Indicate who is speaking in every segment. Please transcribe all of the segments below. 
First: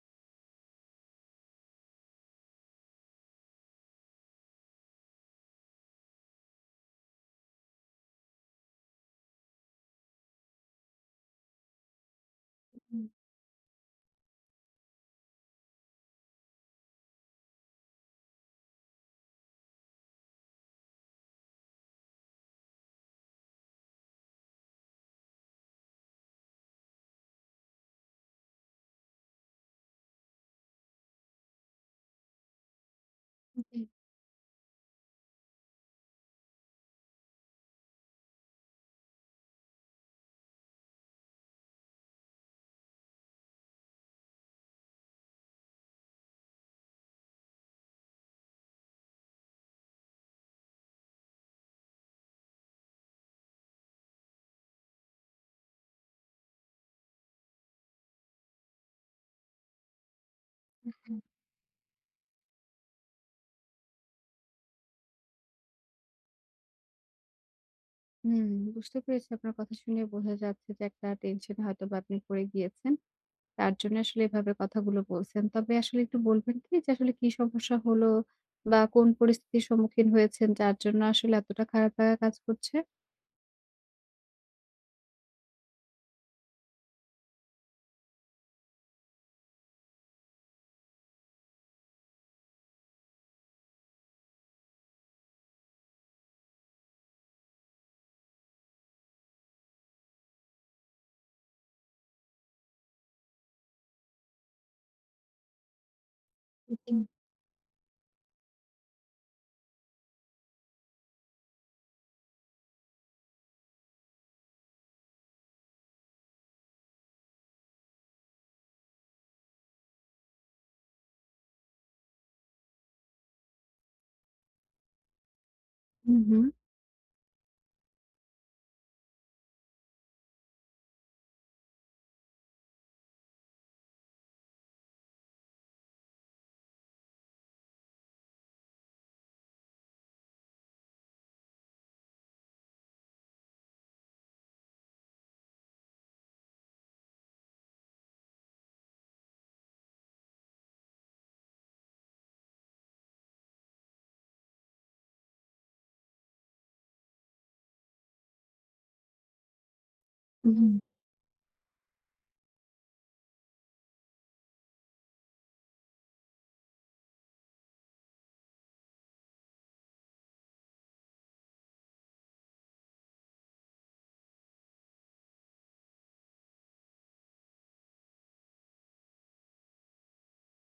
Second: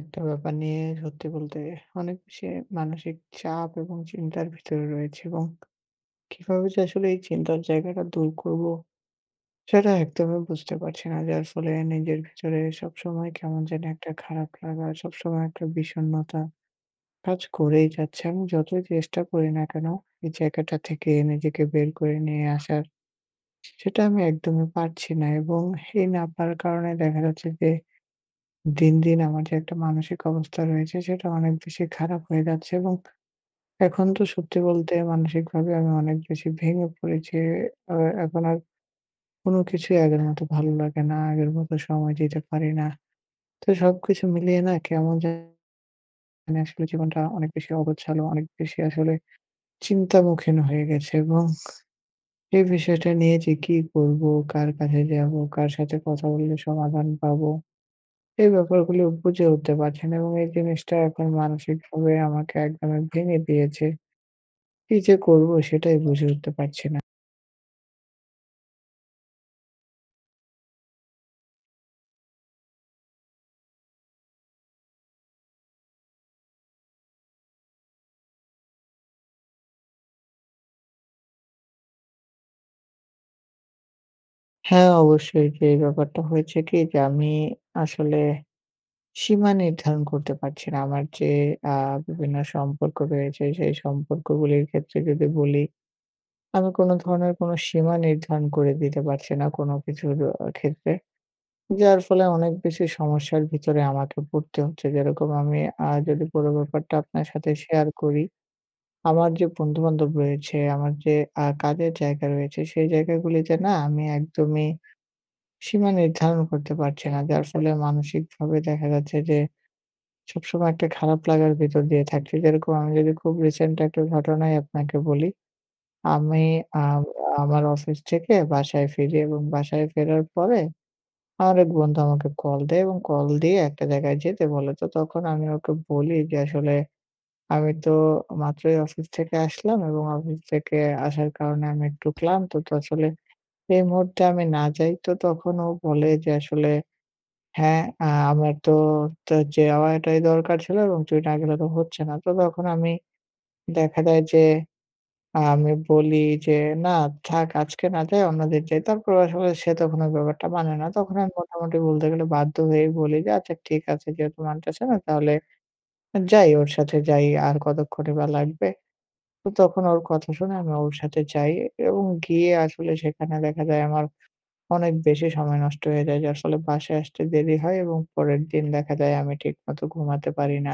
Speaker 1: একটা ব্যাপার নিয়ে সত্যি বলতে অনেক বেশি মানসিক চাপ এবং চিন্তার ভিতরে রয়েছে এবং কিভাবে যে আসলে এই চিন্তার জায়গাটা দূর করব সেটা একদমই বুঝতে পারছি না, যার ফলে নিজের ভিতরে
Speaker 2: হুম,
Speaker 1: সবসময় কেমন যেন একটা খারাপ লাগা, সবসময় একটা বিষণ্ণতা কাজ করেই যাচ্ছে। আমি যতই চেষ্টা করি না কেন এই জায়গাটা থেকে নিজেকে বের করে নিয়ে আসার, সেটা আমি একদমই পারছি না। এবং এই না পারার কারণে দেখা যাচ্ছে যে দিন, দিন আমার যে একটা মানসিক অবস্থা রয়েছে সেটা অনেক বেশি খারাপ হয়ে যাচ্ছে। এবং
Speaker 2: জি,
Speaker 1: এখন তো সত্যি বলতে মানসিকভাবে আমি অনেক বেশি ভেঙে পড়েছি। আ এখন আর কোনো কিছুই আগের মতো ভালো লাগে না। আগের মতো সময় দিতে পারি না। তো সবকিছু মিলিয়ে না কেমন জানি আসলে জীবনটা অনেক বেশি অগোছালো, অনেক বেশি আসলে চিন্তামুখীন হয়ে গেছে। এবং এই বিষয়টা নিয়ে যে কি করব, কার কাছে যাব, কার সাথে কথা বললে সমাধান পাবো, এই ব্যাপারগুলো বুঝে উঠতে পারছি না এবং এই জিনিসটা
Speaker 2: হুম।
Speaker 1: এখন মানসিকভাবে আমাকে একদমই ভেঙে দিয়েছে। কি যে করব সেটাই বুঝে উঠতে পারছি না।
Speaker 2: হুম, বুঝতে পেরেছি আপনার কথা শুনে বোঝা যাচ্ছে যে একটা টেনশন হয়তোবা আপনি পড়ে গিয়েছেন। তার জন্য আসলে এভাবে কথাগুলো বলছেন। তবে আসলে একটু বলবেন কি যে আসলে কি সমস্যা হলো বা কোন পরিস্থিতির সম্মুখীন হয়েছেন যার জন্য আসলে এতটা খারাপ লাগা কাজ করছে?
Speaker 1: হ্যাঁ, অবশ্যই, যে এই ব্যাপারটা হয়েছে কি যে আমি আসলে সীমা নির্ধারণ করতে পারছি না। আমার যে আ বিভিন্ন সম্পর্ক রয়েছে সেই সম্পর্কগুলির ক্ষেত্রে যদি বলি, আমি কোন ধরনের কোন সীমা নির্ধারণ করে দিতে পারছি না কোন কিছুর ক্ষেত্রে। যার ফলে অনেক বেশি সমস্যার ভিতরে আমাকে পড়তে হচ্ছে। যেরকম আমি যদি পুরো ব্যাপারটা আপনার সাথে শেয়ার করি, আমার যে বন্ধু-বান্ধব রয়েছে, আমার যে কাজের জায়গা রয়েছে, সেই জায়গাগুলিতে না আমি একদমই সীমা নির্ধারণ করতে পারছি না। যার ফলে মানসিকভাবে দেখা যাচ্ছে যে সবসময় একটা খারাপ লাগার ভিতর দিয়ে থাকছি। যেরকম আমি যদি খুব রিসেন্ট একটা ঘটনাই আপনাকে বলি। আমি
Speaker 2: হুম,
Speaker 1: আ আমার অফিস থেকে বাসায় ফিরি এবং বাসায় ফেরার পরে আরেক বন্ধু আমাকে কল দেয় এবং কল দিয়ে একটা জায়গায় যেতে বলে। তো তখন আমি ওকে বলি যে, "আসলে আমি তো মাত্রই অফিস থেকে আসলাম এবং অফিস থেকে আসার কারণে আমি একটু ক্লান্ত। তো আসলে এই মুহূর্তে আমি না যাই।" তো তখন ও বলে যে, "আসলে হ্যাঁ, আমার তো তো যাওয়াটাই দরকার ছিল এবং তুই না গেলে তো হচ্ছে না।" তো তখন আমি দেখা যায় যে আমি বলি যে, "না, থাক, আজকে না যাই, অন্যদিন যাই।" তারপর আসলে সে তখন ওই ব্যাপারটা
Speaker 2: হুম,
Speaker 1: মানে
Speaker 2: হুম,
Speaker 1: না। তখন আমি মোটামুটি বলতে গেলে বাধ্য হয়েই বলি যে, "আচ্ছা ঠিক আছে, যেহেতু মানতেছে না তাহলে যাই, ওর সাথে যাই। আর কতক্ষণই বা লাগবে?" তো তখন ওর কথা শুনে আমি ওর সাথে যাই এবং গিয়ে আসলে সেখানে দেখা যায় আমার অনেক বেশি সময় নষ্ট হয়ে যায়। যার ফলে বাসায় আসতে দেরি হয় এবং পরের দিন দেখা যায় আমি ঠিকমতো ঘুমাতে পারি না।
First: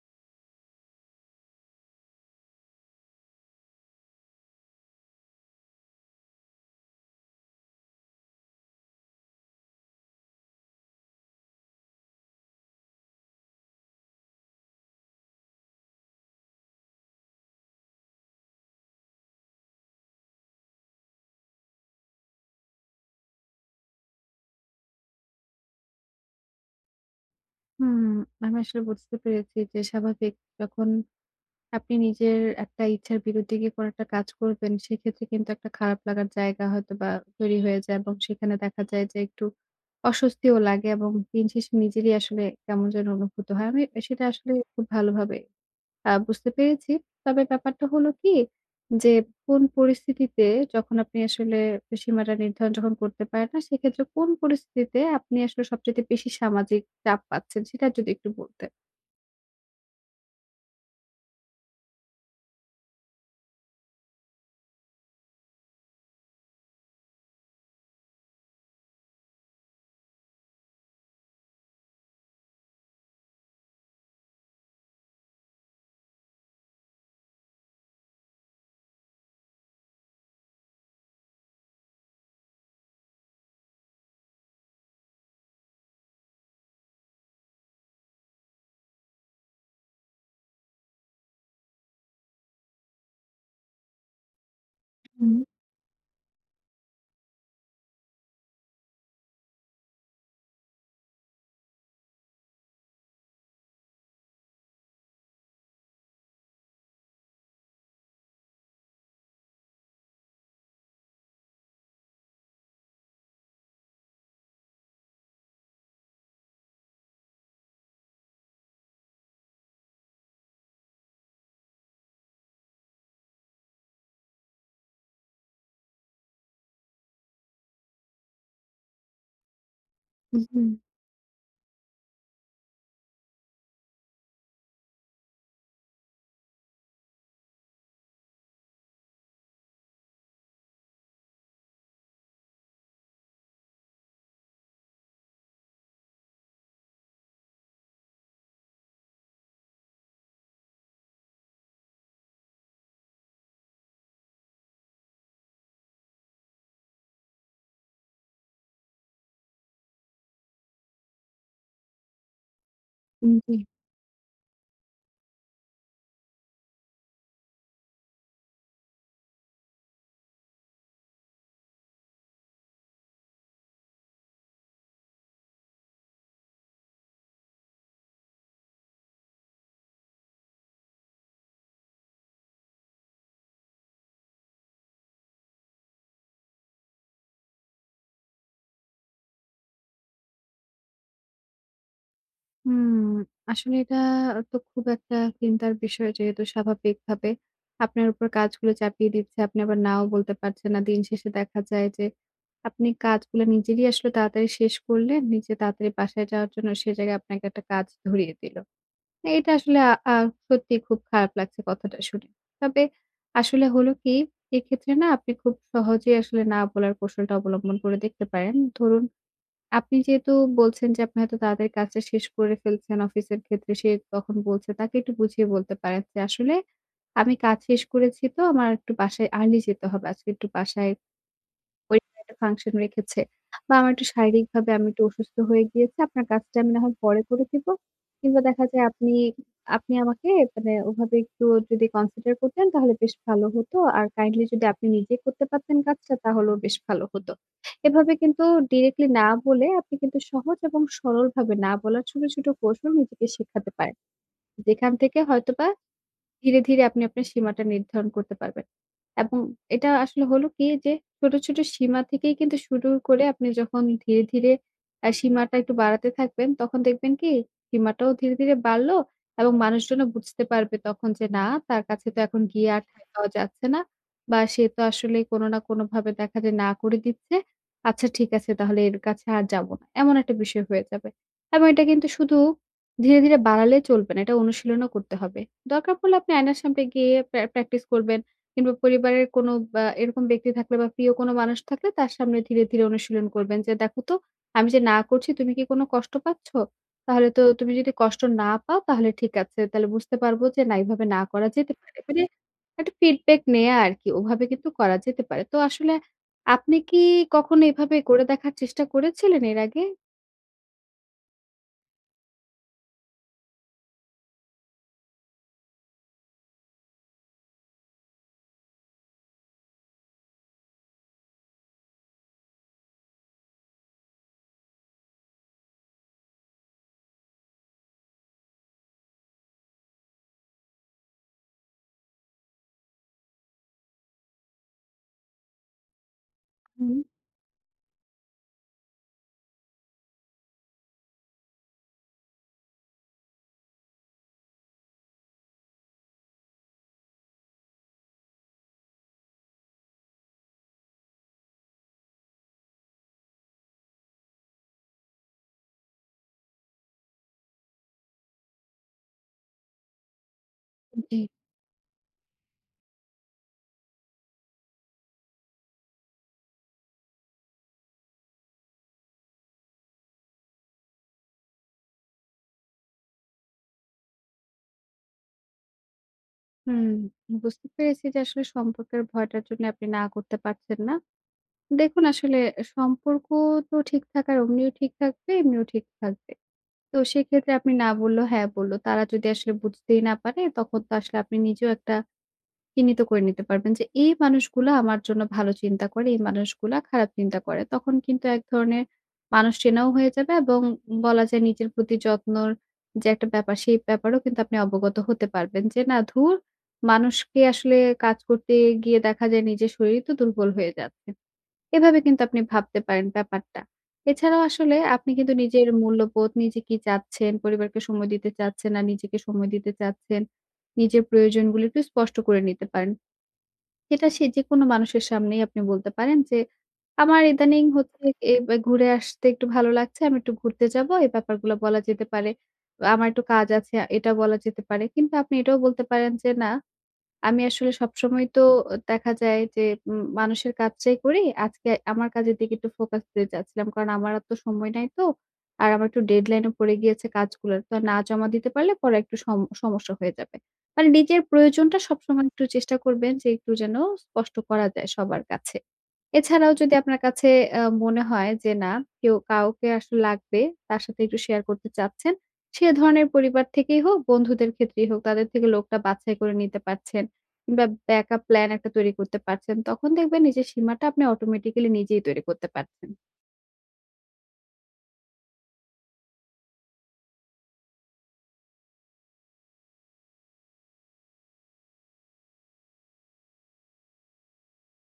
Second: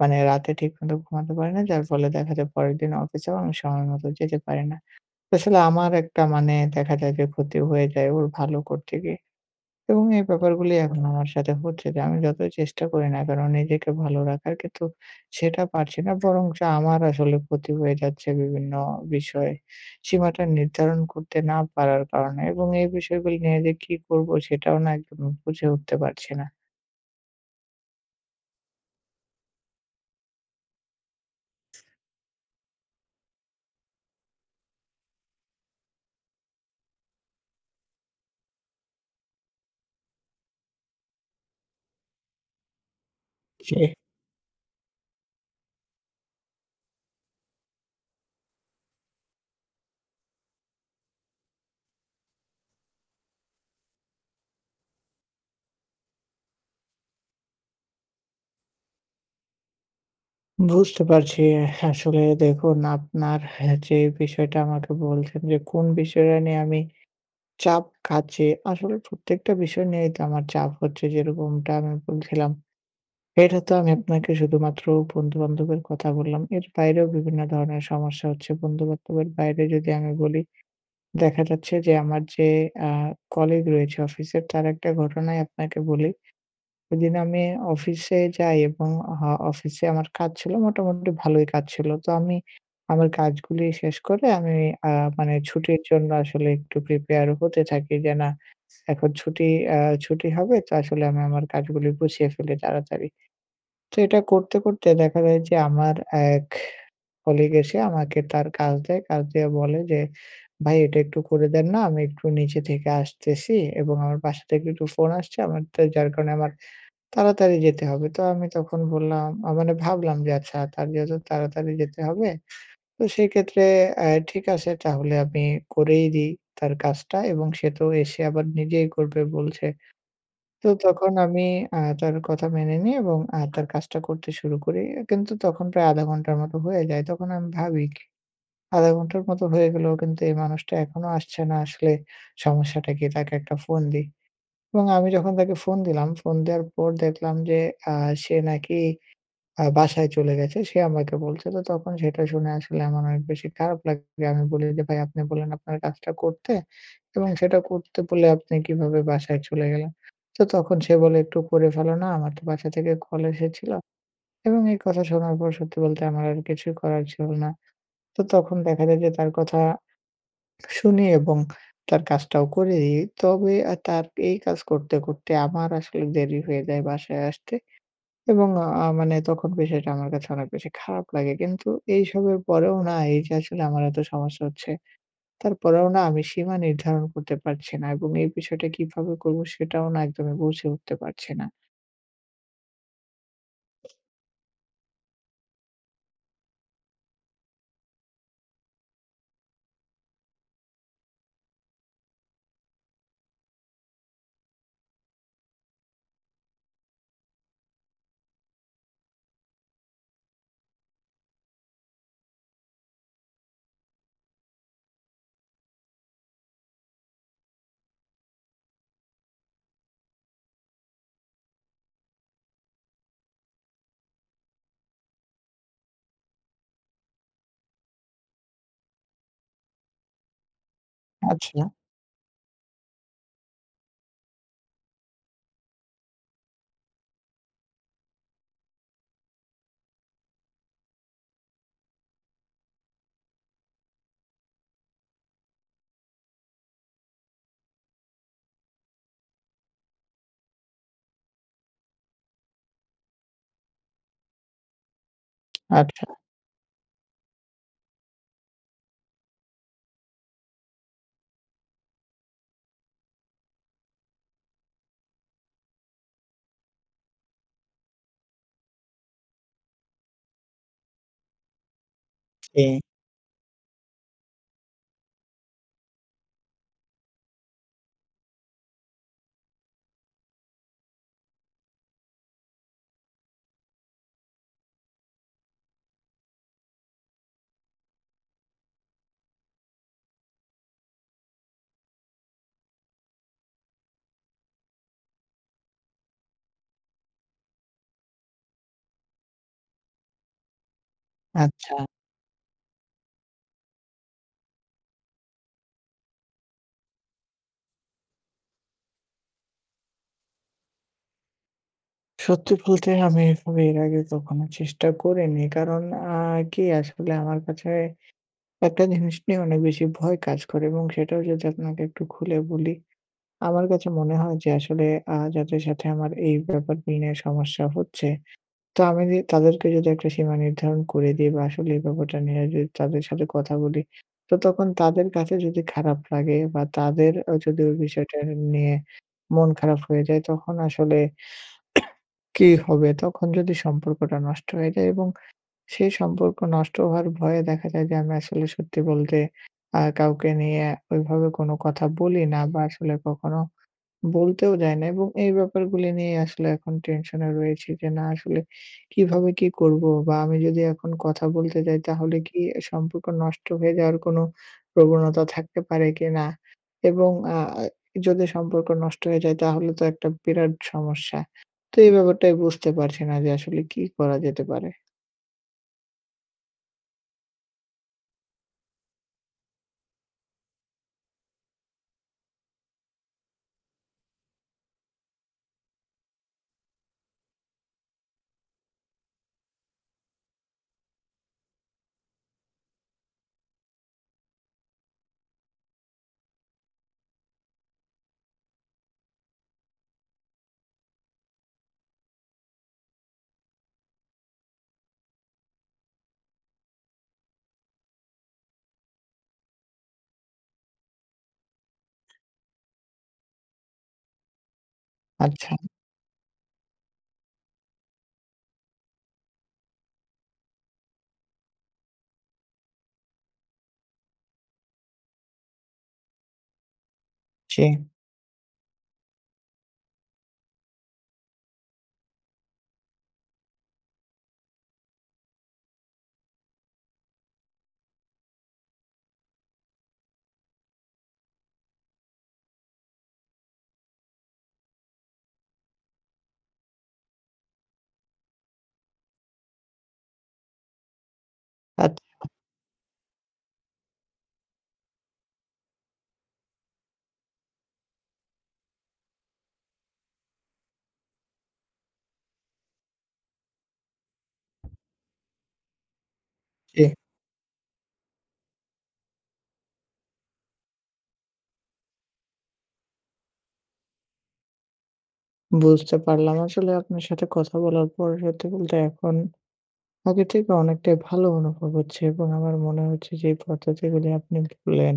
Speaker 1: মানে রাতে ঠিকমতো ঘুমাতে পারি না। যার ফলে দেখা যায় পরের দিন অফিসেও আমি সময় মতো যেতে পারি না। আসলে আমার একটা মানে দেখা যায় যে ক্ষতি হয়ে যায় ওর ভালো করতে গিয়ে। এবং এই ব্যাপারগুলি এখন আমার সাথে হচ্ছে যে আমি যতই চেষ্টা করি না কেন নিজেকে ভালো রাখার, কিন্তু সেটা পারছি না। বরঞ্চ আমার আসলে ক্ষতি হয়ে যাচ্ছে বিভিন্ন বিষয়ে। সীমাটা নির্ধারণ করতে না পারার কারণে এবং এই বিষয়গুলি নিয়ে যে কি করব সেটাও না একদম বুঝে উঠতে পারছি না।
Speaker 2: হুম, আমি আসলে বুঝতে পেরেছি যে স্বাভাবিক যখন আপনি নিজের একটা ইচ্ছার বিরুদ্ধে গিয়ে কোনো একটা কাজ করবেন, সেক্ষেত্রে কিন্তু একটা খারাপ লাগার জায়গা হয়তোবা তৈরি হয়ে যায় এবং সেখানে দেখা যায় যে একটু অস্বস্তিও লাগে এবং দিন শেষে নিজেরই আসলে কেমন যেন অনুভূত হয়।
Speaker 1: জি।
Speaker 2: আমি সেটা আসলে খুব ভালোভাবে বুঝতে পেরেছি। তবে ব্যাপারটা হলো কি যে, কোন পরিস্থিতিতে যখন আপনি আসলে সীমাটা নির্ধারণ যখন করতে পারেন না, সেক্ষেত্রে কোন পরিস্থিতিতে আপনি আসলে সবচাইতে বেশি সামাজিক চাপ পাচ্ছেন? সেটা যদি একটু বলতেন।
Speaker 1: বুঝতে পারছি। আসলে দেখুন আপনার যে বিষয়টা আমাকে বলছেন যে কোন বিষয়টা নিয়ে আমি চাপ কাজে, আসলে প্রত্যেকটা বিষয় নিয়েই তো আমার চাপ হচ্ছে। যেরকমটা আমি বলছিলাম। এটা তো আমি আপনাকে শুধুমাত্র বন্ধু-বান্ধবের কথা বললাম। এর বাইরেও বিভিন্ন ধরনের সমস্যা হচ্ছে। বন্ধু-বান্ধবের বাইরে যদি আমি বলি, দেখা যাচ্ছে যে আমার যে আ কলিগ রয়েছে অফিসের, তার একটা ঘটনাই আপনাকে বলি। সেদিন আমি অফিসে যাই এবং অফিসে আমার কাজ ছিল, মোটামুটি ভালোই কাজ ছিল। তো আমি আমার কাজগুলি শেষ করে আমি আ
Speaker 2: হুম,
Speaker 1: মানে ছুটির জন্য আসলে একটু প্রিপেয়ার হতে থাকি যে না, এখন ছুটি আ ছুটি হবে তো আসলে আমি আমার কাজগুলি গুছিয়ে ফেলি তাড়াতাড়ি। তো এটা করতে, করতে দেখা যায় যে আমার এক কলিগ এসে আমাকে তার কাজ দেয়। কাজ দিয়ে বলে যে, "ভাই এটা একটু করে দেন না? আমি একটু নিচে থেকে আসতেছি এবং আমার বাসা থেকে একটু ফোন আসছে আমার", তো যার কারণে আমার তাড়াতাড়ি যেতে হবে। তো আমি তখন বললাম মানে ভাবলাম যে আচ্ছা, তার যেহেতু তাড়াতাড়ি যেতে হবে, তো সেক্ষেত্রে ঠিক আছে, তাহলে আমি করেই দিই তার কাজটা এবং সে তো এসে আবার নিজেই করবে বলছে। তো তখন আমি তার কথা মেনে নিই এবং তার কাজটা করতে শুরু করি। কিন্তু তখন প্রায় ০.৫ ঘন্টার মতো হয়ে যায়। তখন আমি ভাবি ০.৫ ঘন্টার মতো হয়ে গেল কিন্তু এই মানুষটা এখনো আসছে না। আসলে সমস্যাটা কি? তাকে একটা ফোন দিই। এবং আমি যখন তাকে ফোন দিলাম, ফোন দেওয়ার পর দেখলাম যে আ সে নাকি বাসায় চলে গেছে। সে আমাকে বলছে। তো তখন সেটা শুনে আসলে আমার অনেক বেশি খারাপ লাগে। আমি বলি যে, "ভাই আপনি বললেন আপনার কাজটা করতে এবং সেটা করতে বলে আপনি কিভাবে বাসায় চলে গেলেন?" তো তখন সে বলে, "একটু করে ফেলো না। আমার তো বাসা থেকে কল
Speaker 2: হুম, জি।
Speaker 1: এসেছিল।" এবং এই কথা শোনার পর সত্যি বলতে আমার আর কিছুই করার ছিল না। তো তখন দেখা যায় যে তার কথা শুনি এবং তার কাজটাও করে দিই। তবে তার এই কাজ করতে, করতে আমার আসলে দেরি হয়ে যায় বাসায় আসতে এবং মানে তখন বিষয়টা আমার কাছে অনেক বেশি খারাপ লাগে। কিন্তু এইসবের পরেও না এই যে আসলে আমার এত সমস্যা হচ্ছে, তারপরেও না আমি সীমা নির্ধারণ করতে পারছি না এবং এই বিষয়টা কিভাবে করব সেটাও না একদমই বুঝে উঠতে পারছি না।
Speaker 2: হুম, আসলে এটা তো খুব একটা চিন্তার বিষয় যেহেতু স্বাভাবিকভাবে আপনার উপর কাজগুলো চাপিয়ে দিচ্ছে, আপনি আবার নাও বলতে পারছেন না। দিন শেষে দেখা যায় যে আপনি কাজগুলো নিজেরই আসলে তাড়াতাড়ি শেষ করলেন, নিজে তাড়াতাড়ি বাসায় যাওয়ার জন্য সে জায়গায় আপনাকে একটা কাজ ধরিয়ে দিল। এটা আসলে আ আ সত্যিই খুব খারাপ লাগছে কথাটা শুনে। তবে আসলে হলো কি, এক্ষেত্রে না আপনি খুব সহজেই আসলে না বলার কৌশলটা অবলম্বন করে দেখতে পারেন। ধরুন আপনি যেহেতু বলছেন যে আপনি হয়তো তাদের কাজটা শেষ করে ফেলছেন অফিসের ক্ষেত্রে, সে তখন বলছে তাকে একটু বুঝিয়ে বলতে পারেন যে, "আসলে আমি কাজ শেষ করেছি তো আমার একটু বাসায় আর্লি যেতে হবে। আজকে একটু বাসায়
Speaker 1: আচ্ছা,
Speaker 2: পরিবারে একটা ফাংশন রেখেছে বা আমার একটু শারীরিকভাবে আমি একটু অসুস্থ হয়ে গিয়েছি। আপনার কাজটা আমি না হয় পরে করে দিব। কিংবা দেখা যায় আপনি আপনি আমাকে মানে ওভাবে একটু যদি কনসিডার করতেন তাহলে বেশ ভালো হতো। আর কাইন্ডলি যদি আপনি নিজে করতে পারতেন কাজটা তাহলেও বেশ ভালো হতো। এভাবে কিন্তু ডিরেক্টলি না বলে আপনি কিন্তু সহজ এবং সরলভাবে না বলার ছোট, ছোট কৌশল নিজেকে শেখাতে পারেন। যেখান থেকে হয়তোবা
Speaker 1: আচ্ছা,
Speaker 2: ধীরে, ধীরে আপনি আপনার সীমাটা নির্ধারণ করতে পারবেন। এবং এটা আসলে হলো কি যে ছোট, ছোট সীমা থেকেই কিন্তু শুরু করে আপনি যখন ধীরে, ধীরে সীমাটা একটু বাড়াতে থাকবেন, তখন দেখবেন কি সীমাটাও ধীরে, ধীরে বাড়লো এবং মানুষজনও বুঝতে পারবে তখন যে না তার কাছে তো এখন গিয়ে
Speaker 1: জি,
Speaker 2: আর ঠাঁই পাওয়া যাচ্ছে না বা সে তো আসলে কোনো না কোনোভাবে দেখা যায় না করে দিচ্ছে। আচ্ছা ঠিক আছে তাহলে এর কাছে আর যাবো না। এমন একটা বিষয় হয়ে যাবে। এবং এটা কিন্তু শুধু ধীরে, ধীরে বাড়ালে চলবে না। এটা অনুশীলনও করতে হবে। দরকার পড়লে আপনি আয়নার সামনে গিয়ে প্র্যাকটিস করবেন কিংবা পরিবারের কোনো বা এরকম ব্যক্তি থাকলে বা প্রিয় কোনো মানুষ থাকলে তার সামনে ধীরে, ধীরে অনুশীলন করবেন যে, "দেখো তো আমি যে না করছি তুমি কি কোনো কষ্ট পাচ্ছ? তাহলে তো তুমি যদি কষ্ট না পাও তাহলে ঠিক আছে। তাহলে বুঝতে পারবো যে না এভাবে না করা যেতে
Speaker 1: আচ্ছা।
Speaker 2: পারে।" মানে একটা ফিডব্যাক নেয়া আরকি। ওভাবে কিন্তু করা যেতে পারে। তো আসলে আপনি কি কখনো এভাবে করে দেখার চেষ্টা করেছিলেন এর আগে?
Speaker 1: সত্যি বলতে আমি এভাবে এর আগে কখনো চেষ্টা করিনি। কারণ আ কি আসলে আমার কাছে একটা জিনিস নিয়ে অনেক বেশি ভয় কাজ করে এবং সেটাও যদি আপনাকে একটু খুলে বলি, আমার কাছে মনে হয় যে আসলে যাদের সাথে আমার এই ব্যাপারগুলো নিয়ে সমস্যা হচ্ছে, তো আমি যদি তাদেরকে যদি একটা সীমা নির্ধারণ করে দিই বা আসলে এই ব্যাপারটা নিয়ে যদি তাদের সাথে কথা বলি, তো তখন তাদের কাছে যদি খারাপ লাগে বা
Speaker 2: হুম।
Speaker 1: তাদের যদি ওই বিষয়টা নিয়ে মন খারাপ হয়ে যায়, তখন আসলে কি হবে? তখন যদি সম্পর্কটা নষ্ট হয়ে যায় এবং সেই সম্পর্ক নষ্ট হওয়ার ভয়ে দেখা যায় যে আমি আসলে সত্যি বলতে কাউকে নিয়ে ওইভাবে কোনো কথা বলি না বা আসলে কখনো বলতেও যাই না এবং এই ব্যাপারগুলি নিয়ে আসলে এখন টেনশনে রয়েছি যে না আসলে কিভাবে কি করব? বা আমি যদি এখন
Speaker 2: জি।
Speaker 1: কথা বলতে যাই তাহলে কি সম্পর্ক নষ্ট হয়ে যাওয়ার কোনো প্রবণতা থাকতে পারে কিনা? এবং যদি সম্পর্ক নষ্ট হয়ে যায় তাহলে তো একটা বিরাট সমস্যা। তো এই ব্যাপারটাই বুঝতে পারছি না যে আসলে কি করা যেতে পারে?
Speaker 2: হুম, বুঝতে পেরেছি যে আসলে সম্পর্কের ভয়টার জন্য আপনি না করতে পারছেন না। দেখুন আসলে সম্পর্ক তো ঠিক থাকার অমনিও ঠিক থাকবে, এমনিও ঠিক থাকবে। তো সেক্ষেত্রে আপনি না বললেও হ্যাঁ বলল। তারা যদি আসলে বুঝতেই না পারে তখন তো আসলে আপনি নিজেও একটা চিহ্নিত করে নিতে পারবেন যে এই মানুষগুলা আমার জন্য ভালো চিন্তা করে, এই মানুষগুলা খারাপ চিন্তা করে। তখন কিন্তু এক ধরনের মানুষ চেনাও হয়ে যাবে এবং বলা যায় নিজের প্রতি যত্নর যে একটা ব্যাপার, সেই ব্যাপারেও কিন্তু আপনি অবগত হতে পারবেন যে না ধুর মানুষকে আসলে কাজ করতে গিয়ে দেখা যায় নিজের শরীরই তো দুর্বল হয়ে যাচ্ছে। এভাবে কিন্তু আপনি ভাবতে পারেন ব্যাপারটা। এছাড়াও আসলে আপনি কিন্তু
Speaker 1: আচ্ছা।
Speaker 2: নিজের মূল্যবোধ, নিজে কি চাচ্ছেন, পরিবারকে সময় দিতে চাচ্ছেন না নিজেকে সময় দিতে চাচ্ছেন, নিজের প্রয়োজনগুলো একটু স্পষ্ট করে নিতে পারেন। সেটা সে যেকোনো মানুষের সামনেই আপনি বলতে পারেন যে, "আমার
Speaker 1: জি,
Speaker 2: ইদানিং হচ্ছে এ বে ঘুরে আসতে একটু ভালো লাগছে। আমি একটু ঘুরতে যাব।" এই ব্যাপারগুলো বলা যেতে পারে। "আমার একটু কাজ আছে" এটা বলা যেতে পারে। কিন্তু আপনি এটাও বলতে পারেন যে, "না, আমি আসলে সবসময় তো দেখা যায় যে মানুষের কাজটাই করি। আজকে আমার কাজের দিকে একটু ফোকাস দিতে চাচ্ছিলাম। কারণ আমার আর তো সময় নাই তো। আর আমার একটু ডেডলাইন ও পড়ে গিয়েছে কাজগুলোর। তো না জমা দিতে পারলে পরে একটু সমস্যা হয়ে যাবে। মানে নিজের প্রয়োজনটা
Speaker 1: আচ্ছা,
Speaker 2: সবসময় একটু চেষ্টা করবেন যে একটু যেন স্পষ্ট করা যায় সবার কাছে। এছাড়াও যদি আপনার কাছে মনে হয় যে না কেউ কাউকে আসলে লাগবে, তার সাথে একটু শেয়ার করতে চাচ্ছেন। সে ধরনের পরিবার থেকেই হোক, বন্ধুদের ক্ষেত্রেই হোক, তাদের থেকে লোকটা বাছাই করে নিতে
Speaker 1: জি।
Speaker 2: পারছেন। কিংবা ব্যাকআপ প্ল্যান একটা তৈরি করতে পারছেন, তখন দেখবেন নিজের সীমাটা আপনি অটোমেটিক্যালি নিজেই তৈরি করতে পারছেন।
Speaker 1: বুঝতে পারলাম। আসলে আপনার সাথে কথা বলার পর সত্যি বলতে এখন আগে থেকে অনেকটাই ভালো অনুভব হচ্ছে এবং আমার মনে হচ্ছে যে এই পদ্ধতিগুলি আপনি বললেন,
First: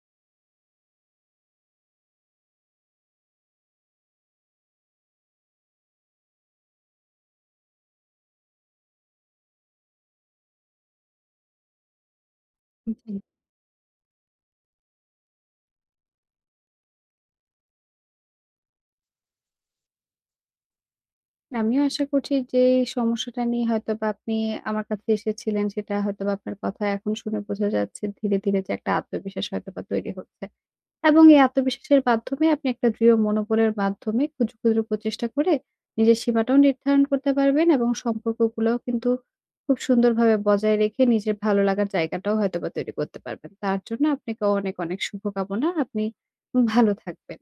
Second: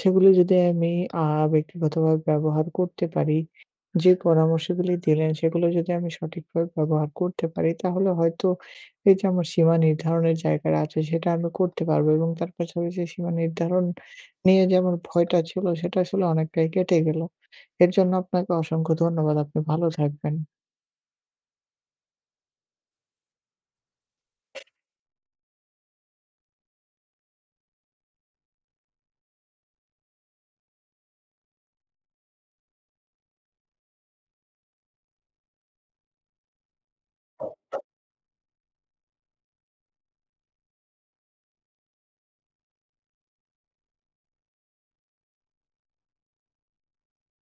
Speaker 1: সেগুলি যদি আমি আ ব্যক্তিগতভাবে ব্যবহার করতে পারি, যে পরামর্শগুলি দিলেন সেগুলো যদি আমি সঠিকভাবে ব্যবহার করতে পারি, তাহলে হয়তো এই যে আমার সীমা নির্ধারণের জায়গাটা আছে সেটা আমি করতে পারবো এবং তার পাশাপাশি
Speaker 2: জি।
Speaker 1: সীমা নির্ধারণ নিয়ে যে আমার ভয়টা ছিল সেটা আসলে অনেকটাই কেটে গেল। এর জন্য আপনাকে অসংখ্য ধন্যবাদ। আপনি ভালো থাকবেন।
Speaker 2: আমিও আশা করছি যে এই সমস্যাটা নিয়ে হয়তোবা আপনি আমার কাছে এসেছিলেন সেটা হয়তোবা আপনার কথা এখন শুনে বোঝা যাচ্ছে ধীরে, ধীরে যে একটা আত্মবিশ্বাস হয়তোবা তৈরি হচ্ছে। এবং এই আত্মবিশ্বাসের মাধ্যমে আপনি একটা দৃঢ় মনোবলের মাধ্যমে ক্ষুদ্র, ক্ষুদ্র প্রচেষ্টা করে নিজের সীমাটাও নির্ধারণ করতে পারবেন এবং সম্পর্কগুলোও কিন্তু খুব সুন্দরভাবে বজায় রেখে নিজের ভালো লাগার জায়গাটাও হয়তোবা তৈরি করতে পারবেন। তার জন্য আপনাকে অনেক, অনেক শুভকামনা। আপনি ভালো থাকবেন।